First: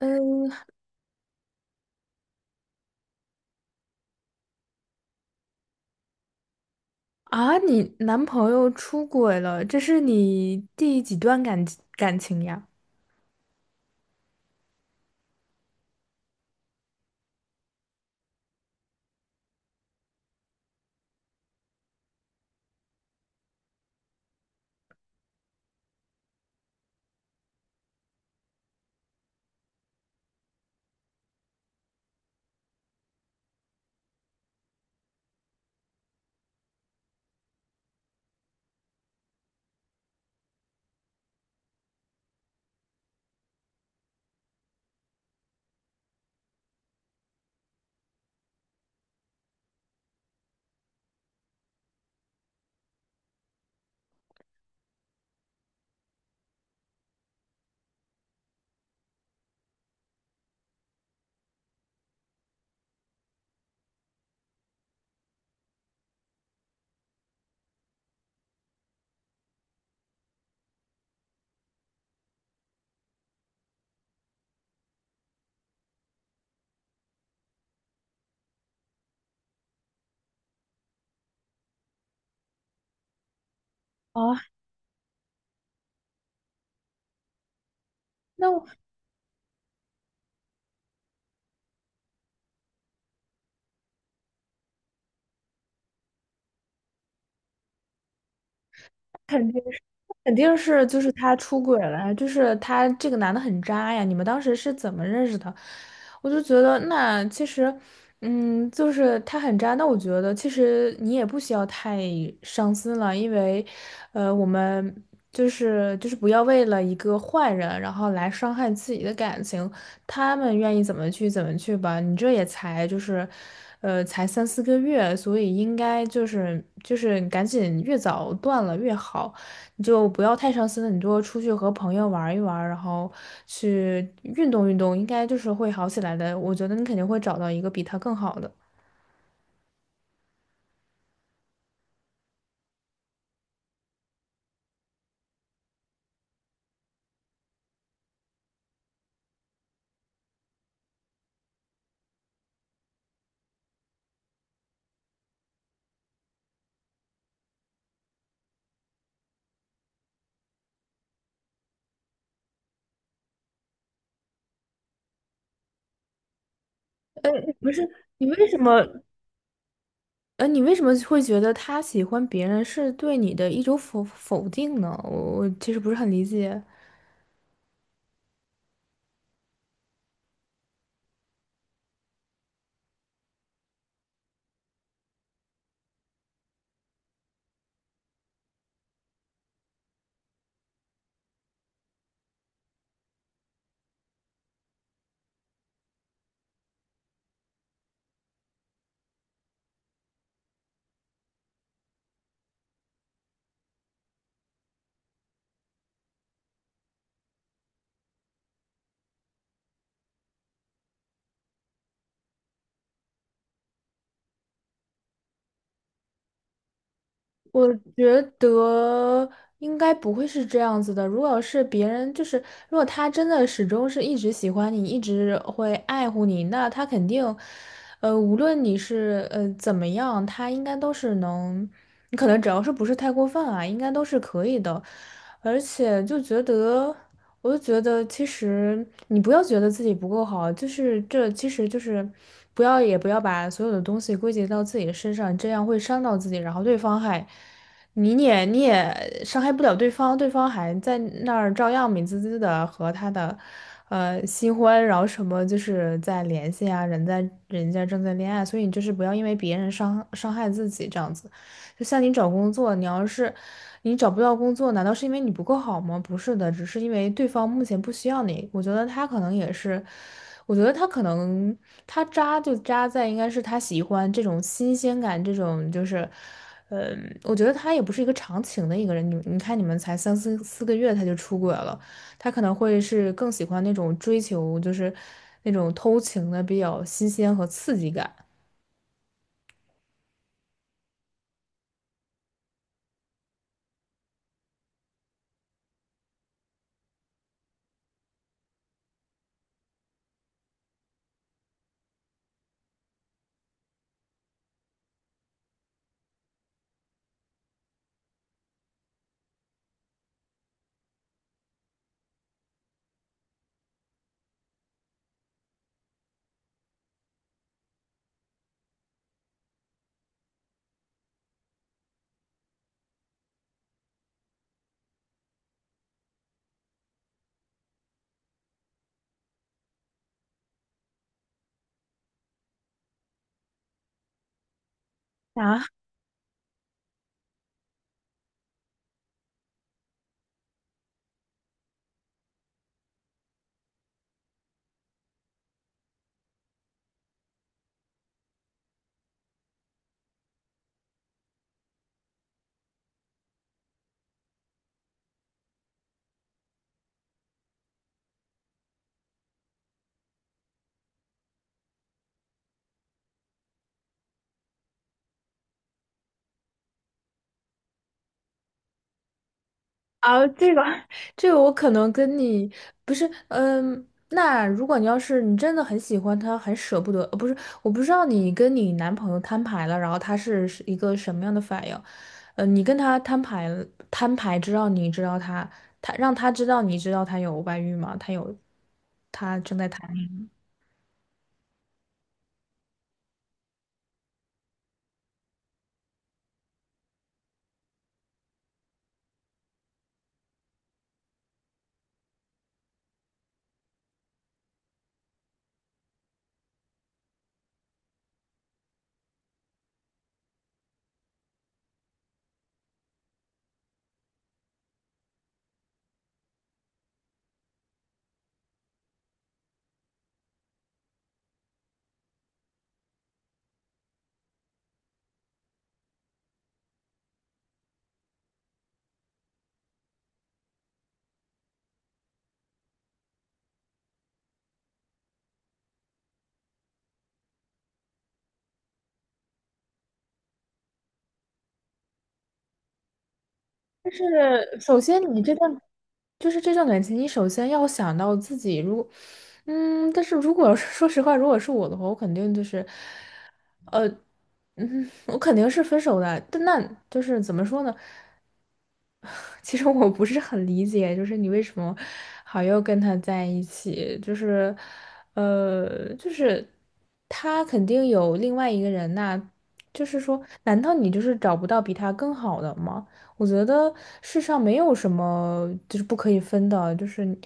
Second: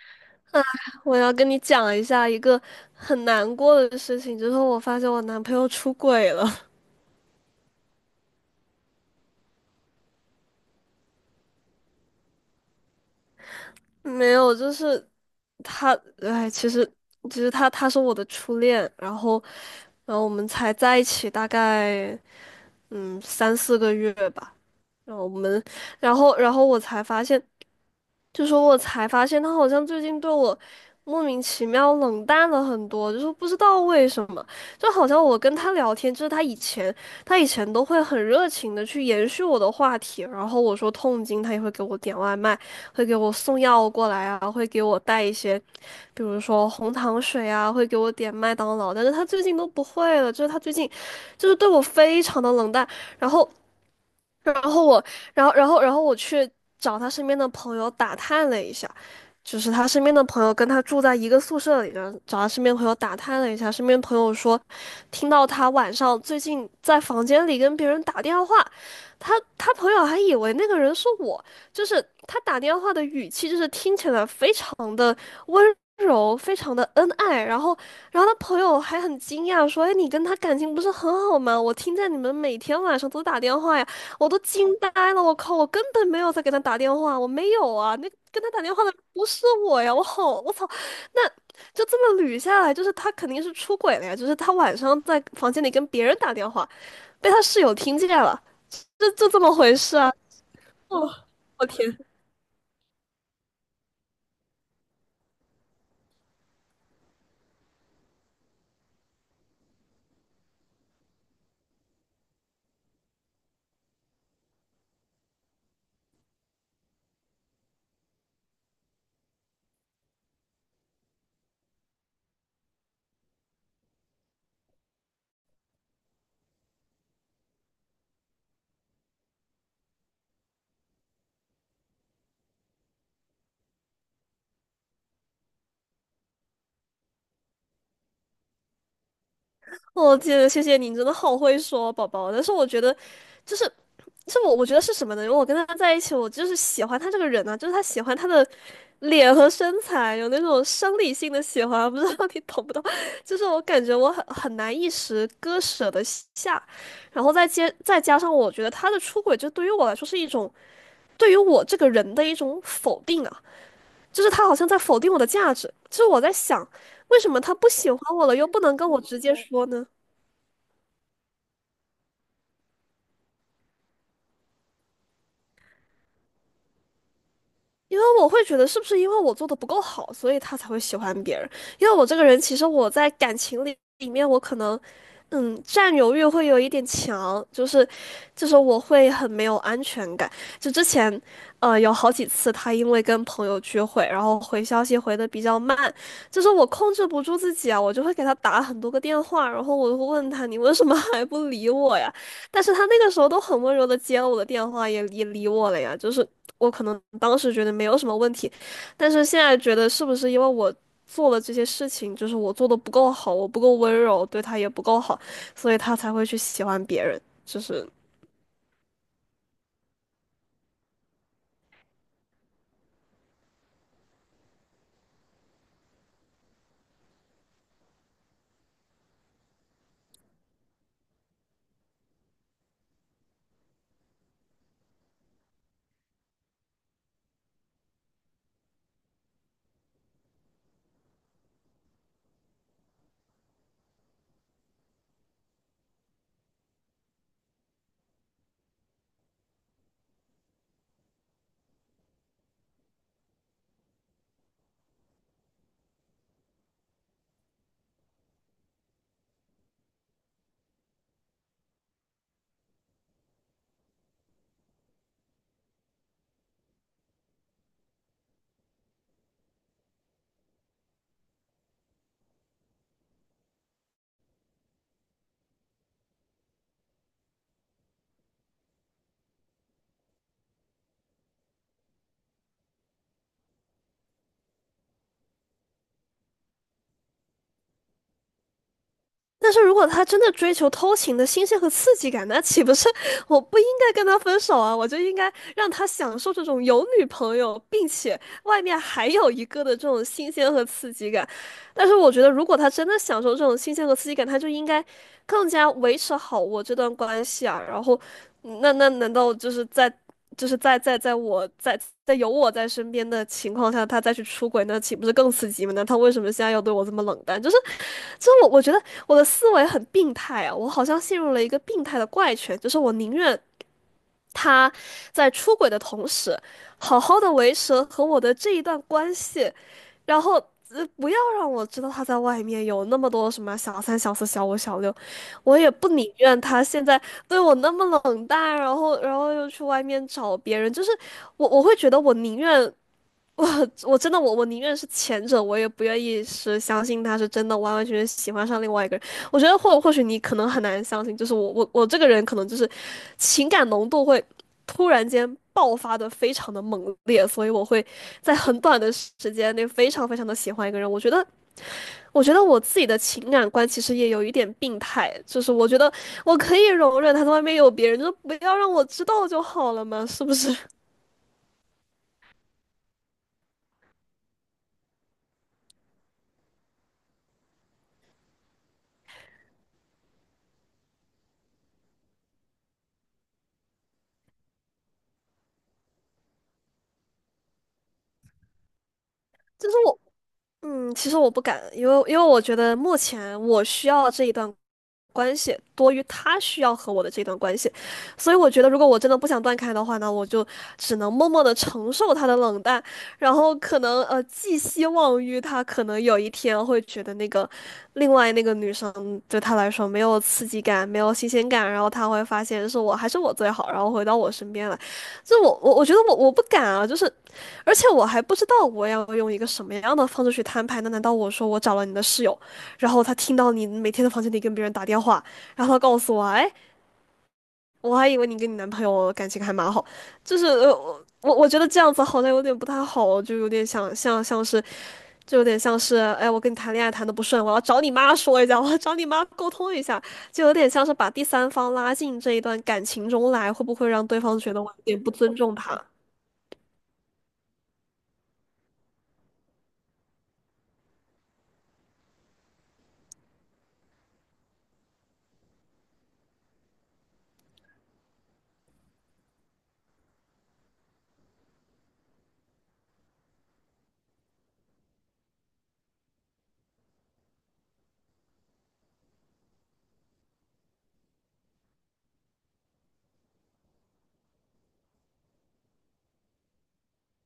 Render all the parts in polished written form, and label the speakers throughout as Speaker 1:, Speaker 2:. Speaker 1: 嗯。
Speaker 2: 我要跟你讲一下一个很难过的事情，就是我发现我男朋友出轨了。
Speaker 1: 啊，你男朋友出轨了，这是你第几段感情呀？
Speaker 2: 没有，就是他，哎，其实他是我的初恋，然后我们才在一起大概三四个月吧，然后我们然后然后我才发现。就说我才发现他好像最近对我莫名其妙冷淡了很多，就是不知道为什么，就好像我跟他聊天，就是他以前都会很热情的去延续我的话题，然后我说痛经，他也会给我点外卖，会给我送药过来啊，会给我带一些，比如说红糖水啊，会给我点麦当劳，但是他最近都不会了，就是他最近就是对我非常的冷淡。然后然后我，然后我去找他身边的朋友打探了一下，就是他身边的朋友跟他住在一个宿舍里，然后找他身边朋友打探了一下，身边朋友说，听到他晚上最近在房间里跟别人打电话，他朋友还以为那个人是我，就是他打电话的语气，就是听起来非常的温柔，非常的恩爱。然后。然后他朋友还很惊讶说：“哎，你跟他感情不是很好吗？我听见你们每天晚上都打电话呀。”我都
Speaker 1: 啊，
Speaker 2: 惊呆了，我靠，我根本没有在给他打电话，我没有啊，那跟
Speaker 1: 那
Speaker 2: 他打
Speaker 1: 我
Speaker 2: 电话的不是我呀，我好，我操，那就这么捋下来，就是他肯定是出轨了呀，就是他晚上在房间里跟别人打电话，被他室友听见了，就这
Speaker 1: 肯
Speaker 2: 么
Speaker 1: 定。
Speaker 2: 回事啊。
Speaker 1: 肯定是就是他出轨了，就是他这个男的很渣呀。你们当时是怎么认识的？我就觉得那其实，就是他很渣。那我觉得其实你也不需要太伤心了，因为，我们不要为了一个坏人，然后来伤害自己的感情。他们愿意怎么去吧。你这也才就是，才三四个月，所以应该就是赶紧越早断了越好。你就不要太伤心了，你多出去和朋友玩一玩，然后去运动运动，应该就是会好起来的。我觉得你肯定会找到一个比他更好的。
Speaker 2: 我天，谢谢你，你真的好会说，宝宝。但是我觉得，就是是我觉得是什么呢？因为我跟他在一起，我就是喜欢他这个人啊，就是他喜欢他的脸和身材，有那种生理性的喜欢，不知道你懂不懂？就是我感觉我很难一时割舍得下，然后再接再加上我觉得他的出轨，就对于我来说是一种对于我这个人的一种否定啊，就是他好像在否定我的价值，就是我在想，为什么他不
Speaker 1: 不是，
Speaker 2: 喜欢我
Speaker 1: 你
Speaker 2: 了，又
Speaker 1: 为什
Speaker 2: 不能
Speaker 1: 么？
Speaker 2: 跟我直接说呢？
Speaker 1: 你为什么会觉得他喜欢别人是对你的一种否定呢？我其实不是很理解。
Speaker 2: 因为我会觉得是不是因为我做的不够好，所以他才会喜欢别人？因为我这个人，其实我在感情里面，我可能，占有欲会有一点强，就是我会很没有安全感。就之前，有好几次他因为跟朋友聚会，然后回消息回的比较慢，就是我控制不住自己啊，我就会给他打很多个电话，然后我就会问他你为什么 还不理我呀？但是他那个时候都很温柔的接了我的电话，也理我了呀。就是。我可能当时觉得没有什么问题，但是现在觉得是不是因为我做了这些事情，就是我做的不够好，我不够温柔，对他也不够好，所以他才会去喜欢别人。就
Speaker 1: 我
Speaker 2: 是
Speaker 1: 觉得应该不会是这样子的。如果是别人，就是如果他真的始终是一直喜欢你，一直会爱护你，那他肯定，无论你是怎么样，他应该都是能，你可能只要是不是太过分啊，应该都是可以的。而且就觉得。我就觉得，其实你不要觉得自己不够好，就是这，其实就是不要把所有的东西归结到自己的身上，这样会伤到自己，然后对方还你也伤害不了对方，对方还在那儿照样美滋滋的和他的新欢，然后什么就是在联系啊，人在人家正在恋爱，所以你就是不要因为别人伤害自己这样子。就像你找工作，你要是你找不到工作，难道是因为你不够好吗？不是的，只是因为对方目前不需要你。我觉得他可能也是，我觉得他可能他渣就渣在应该是他喜欢这种新鲜感，这种就是，我觉得他也不是一个长情的一个人。你看，你们才三四个月他就出轨了，他可能会是更喜欢那种追求，就是那种偷情的比较新鲜和刺激感。
Speaker 2: 但是如果他真的追求偷情的新鲜和刺激感，那岂不是我不应该跟他分手啊？我就应该让他享受这种有女朋友，并且外面还有一个的这种新鲜和刺激感。但是我觉得，如果他真的享受这种新鲜和刺激感，他就应该更加维持好我这段关系啊。然后，那难道就是在有我在身边的情况下，他再去出轨，那岂不是更刺激吗？那他为什么现在要对我这么冷淡？就是我觉得我的思维很病态啊，我好像陷入了一个病态的怪圈，就是我宁愿他在出轨的同时，好好的维持和我的这一段关系，然后不要让我知道他在外面有那么多什么小三、小四、小五、小六，我
Speaker 1: 啊。
Speaker 2: 也不宁愿他现在对我那么冷淡，然后又去外面找别人，就是我会觉得我我宁愿是前者，我也不愿意是相信他是真的完完全全喜欢上另外一个人。我觉得或许你可能很难相信，就是我这个人可能就是情感浓度会突然间爆发的非常的猛烈，所以我会在很短的时间内非常非常的喜欢一个人。我觉得我自己的情感观其实也有一点病态，就是我觉得我可以容忍他在外面有别人，就是不要让我知道就好了嘛，是
Speaker 1: 啊，
Speaker 2: 不
Speaker 1: 这
Speaker 2: 是？
Speaker 1: 个 这个我可能跟你不是，那如果你要是你真的很喜欢他，很舍不得，呃不是，我不知道你跟你男朋友摊牌了，然后他是一个什么样的反应？你跟他摊牌了，摊牌知道你知道他，他让他知道你知道他有外遇吗？他有，他正在
Speaker 2: 就是
Speaker 1: 谈。
Speaker 2: 我嗯，其实我不敢，因为我觉得目前我需要这一段关系多于他需要和我的这段关系，所以我觉得如果我真的不想断开的话呢，我就只能默默的承受他的冷淡，然后可能寄希望于他可能有一天会觉得另外那个女生对他来说没有刺激感，没有新鲜感，然后他会发现是我还是我最好，然后回到我身边来。就我觉得我不敢啊。就是。而且我还不知道我要用一个什么样的方式去摊牌呢？那难道我说我找了你的室友，然后他听到你每天在房间里跟别人打电话，然后他告诉我，哎，我还以为你跟你男朋友感情还蛮好，就是我觉得这样子好像有点不太好，就有点像是，哎，我跟你谈恋爱谈的不顺，我要找你妈说一下，我要找你妈沟通一下，就有点像是把第三方拉进这一段感情中来，会不会
Speaker 1: 但是
Speaker 2: 让对方觉得我
Speaker 1: 首
Speaker 2: 有
Speaker 1: 先
Speaker 2: 点不
Speaker 1: 你这
Speaker 2: 尊重
Speaker 1: 段
Speaker 2: 他
Speaker 1: 就是这段感情，你首先要想到自己，如果但是如果 说实话，如果是我的话，我肯定就是。呃。我肯定是分手的，但那就是怎么说呢？其实我不是很理解，就是你为什么好又跟他在一起？就是，就是他肯定有另外一个人呐、就是说，难道你就是找不到比他更好的吗？我觉得世上没有什么就是不可以分的，就是你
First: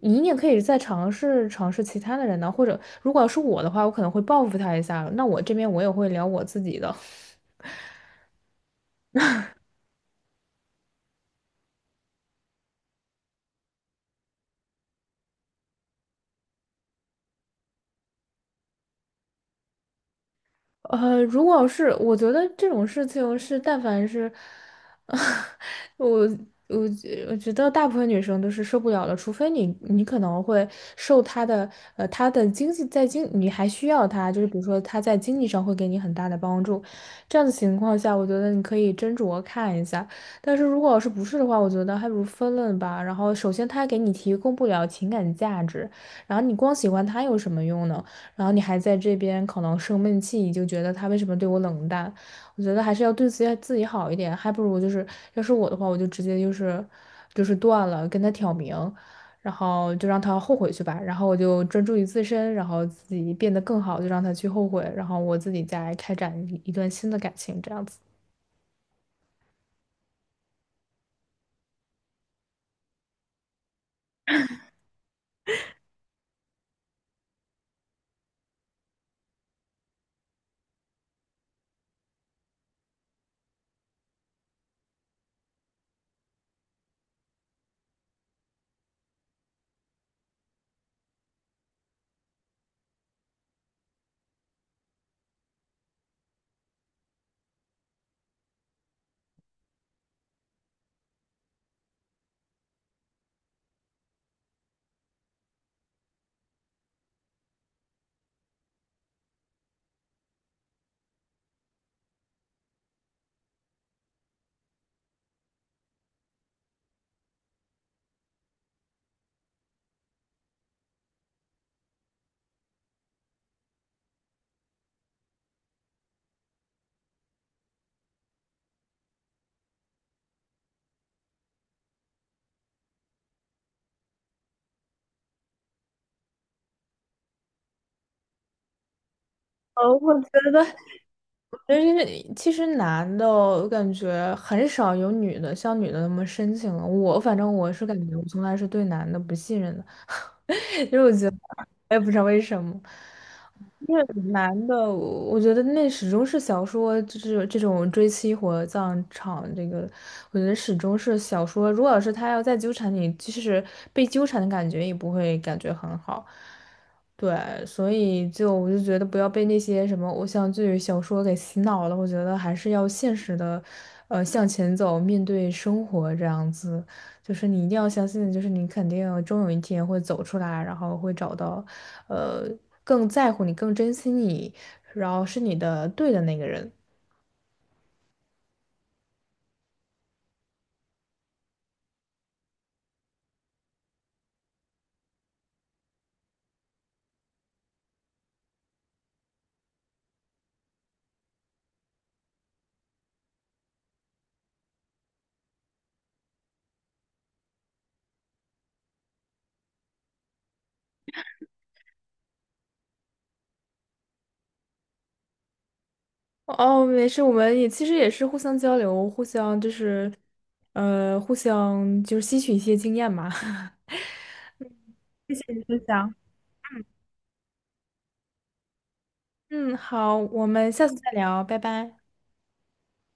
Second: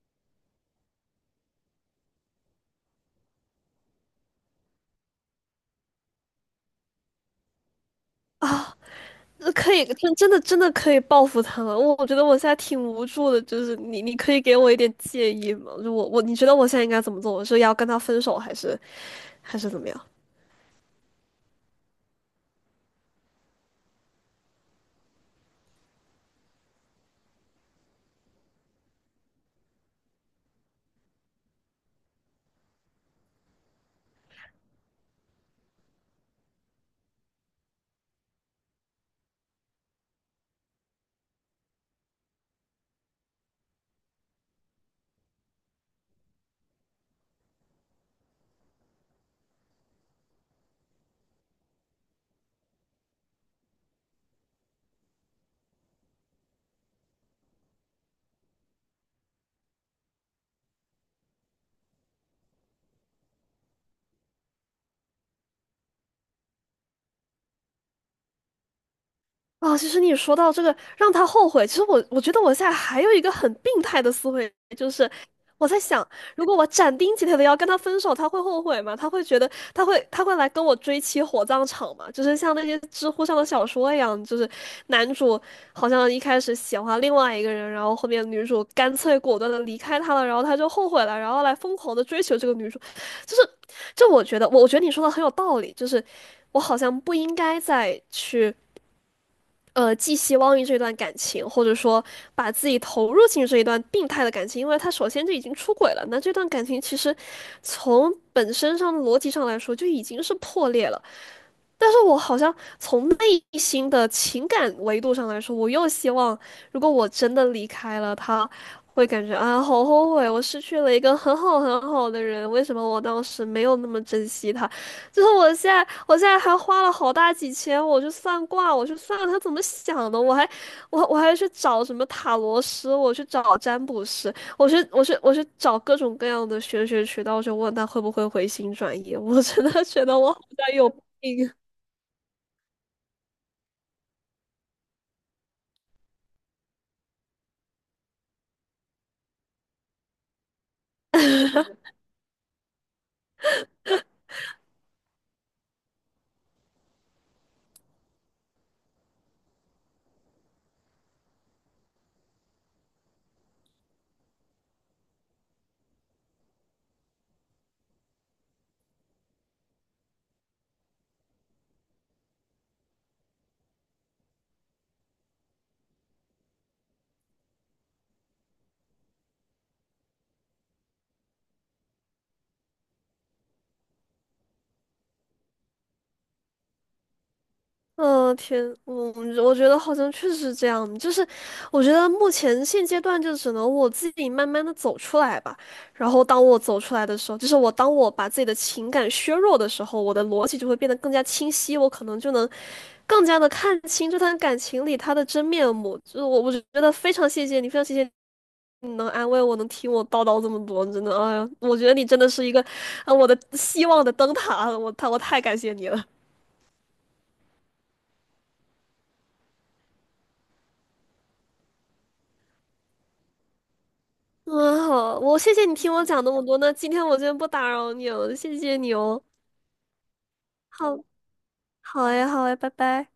Speaker 1: 你也可以再尝试尝试其他的人呢、或者如果要是我的话，我可能会报复他一下，那我这边我也会聊我自己的。
Speaker 2: 啊？那可以，真的可以报复他们。我觉得我现在挺无助的，就是你可以给我一点建议吗？就你觉得我现在应该怎么做？我是要跟他分手，还是怎么样？
Speaker 1: 如果是我觉得这种事情是，但凡是，我我我觉得大部分女生都是受不了的，除非你你可能会受她的她的经济在经你还需要她，就是比如说她在经济上会给你很大的帮助，这样的情况下，我觉得你可以斟酌看一下。但是如果要是不是的话，我觉得还不如分了吧。然后首先她给你提供不了情感价值，然后你光喜欢她有什么用呢？然后你还在这边可能生闷气，你就觉得他为什么对我冷淡？我觉得还是要对自己好一点，还不如就是要是我的话，我就直接就是断了，跟他挑明，然后就让他后悔去吧，然后我就专注于自身，然后自己变得更好，就让他去后悔，然后我自己再开展一段新的感情，这样子。
Speaker 2: 啊，其实你说到这个让他后悔，其实我觉得我现在还有一个很病态的思维，就是我在想，如果我斩钉截铁的要跟他分手，他会后悔吗？他会觉得他会来跟我追妻火葬场吗？就是像那些知乎上的小说一样，就是男主好像一开始喜欢另外一个人，然后后面女主干脆果断的离开他了，然后他就后悔了，然后来疯狂的追求这个女主，就是就我觉得我我觉得你说的很有道理，就是我好像不应该再去。寄希望于这段感情，或者说把自己投入进这一段病态的感情，因为他首先就已经出轨了，那这段感情其实从本身上的逻辑上来说就已经是破裂了。但是我好像从内心的情感维度上来说，我又希望，如果我真的离开了他，会感觉啊，好后悔，我失去了一个很好很好的人，为什么我当时没有那么珍惜他？我现在还花了好大几千，我去算卦，我去算他怎么想的，我还，我还去找什么塔罗师，我去找占卜师，我去找各种各样的玄学渠道，去问他会不会回心转意。我真的觉
Speaker 1: 我
Speaker 2: 得
Speaker 1: 觉
Speaker 2: 我好
Speaker 1: 得
Speaker 2: 像有病。
Speaker 1: 就是其实男的，我感觉很少有女的像女的那么深情了。我反正我是感觉，我从来是对男的不信任的。因为我觉得我也不知道为什么，因为男的，我觉得那始终是小说，就是这种追妻火葬场这个，我觉得始终是小说。如果要是他要再纠缠你，就是被纠缠的感觉也不会感觉很好。对，所以就我就觉得不要被那些什么偶像剧、小说给洗脑了。我觉得还是要现实的，向前走，面对生活这样子。就是你一定要相信，就是你肯定终有一天会走出来，然后会找到，呃，更在乎你、更珍惜你，然后是你的对的那个人。
Speaker 2: 嗯，天，我觉得好像确实是这样，就是我觉得目前现阶段就只能我自己慢慢的走出来吧。然后当我走出来的时候，就是我当我把自己的情感削弱的时候，我的逻辑就会变得更加清晰，我可能就能更加的看清这段感情里他的真面目。就是我觉得非常谢谢你，非常谢谢你能安慰我，能听我叨叨这么多，真的，哎呀，我觉得你真的是一个，啊，我的希望的灯塔，我太感谢你了。
Speaker 1: 哦，没事，我们也其实也是互相交流，互相就是，互相就是吸取一些经验嘛。
Speaker 2: 嗯，好，
Speaker 1: 谢
Speaker 2: 我
Speaker 1: 谢
Speaker 2: 谢
Speaker 1: 你
Speaker 2: 谢你
Speaker 1: 分
Speaker 2: 听我
Speaker 1: 享，
Speaker 2: 讲那么多，那今天我就不打扰你了，谢谢你哦。
Speaker 1: 嗯，好，我们下次
Speaker 2: 好，
Speaker 1: 再聊，拜拜。
Speaker 2: 好哎，好哎，拜拜。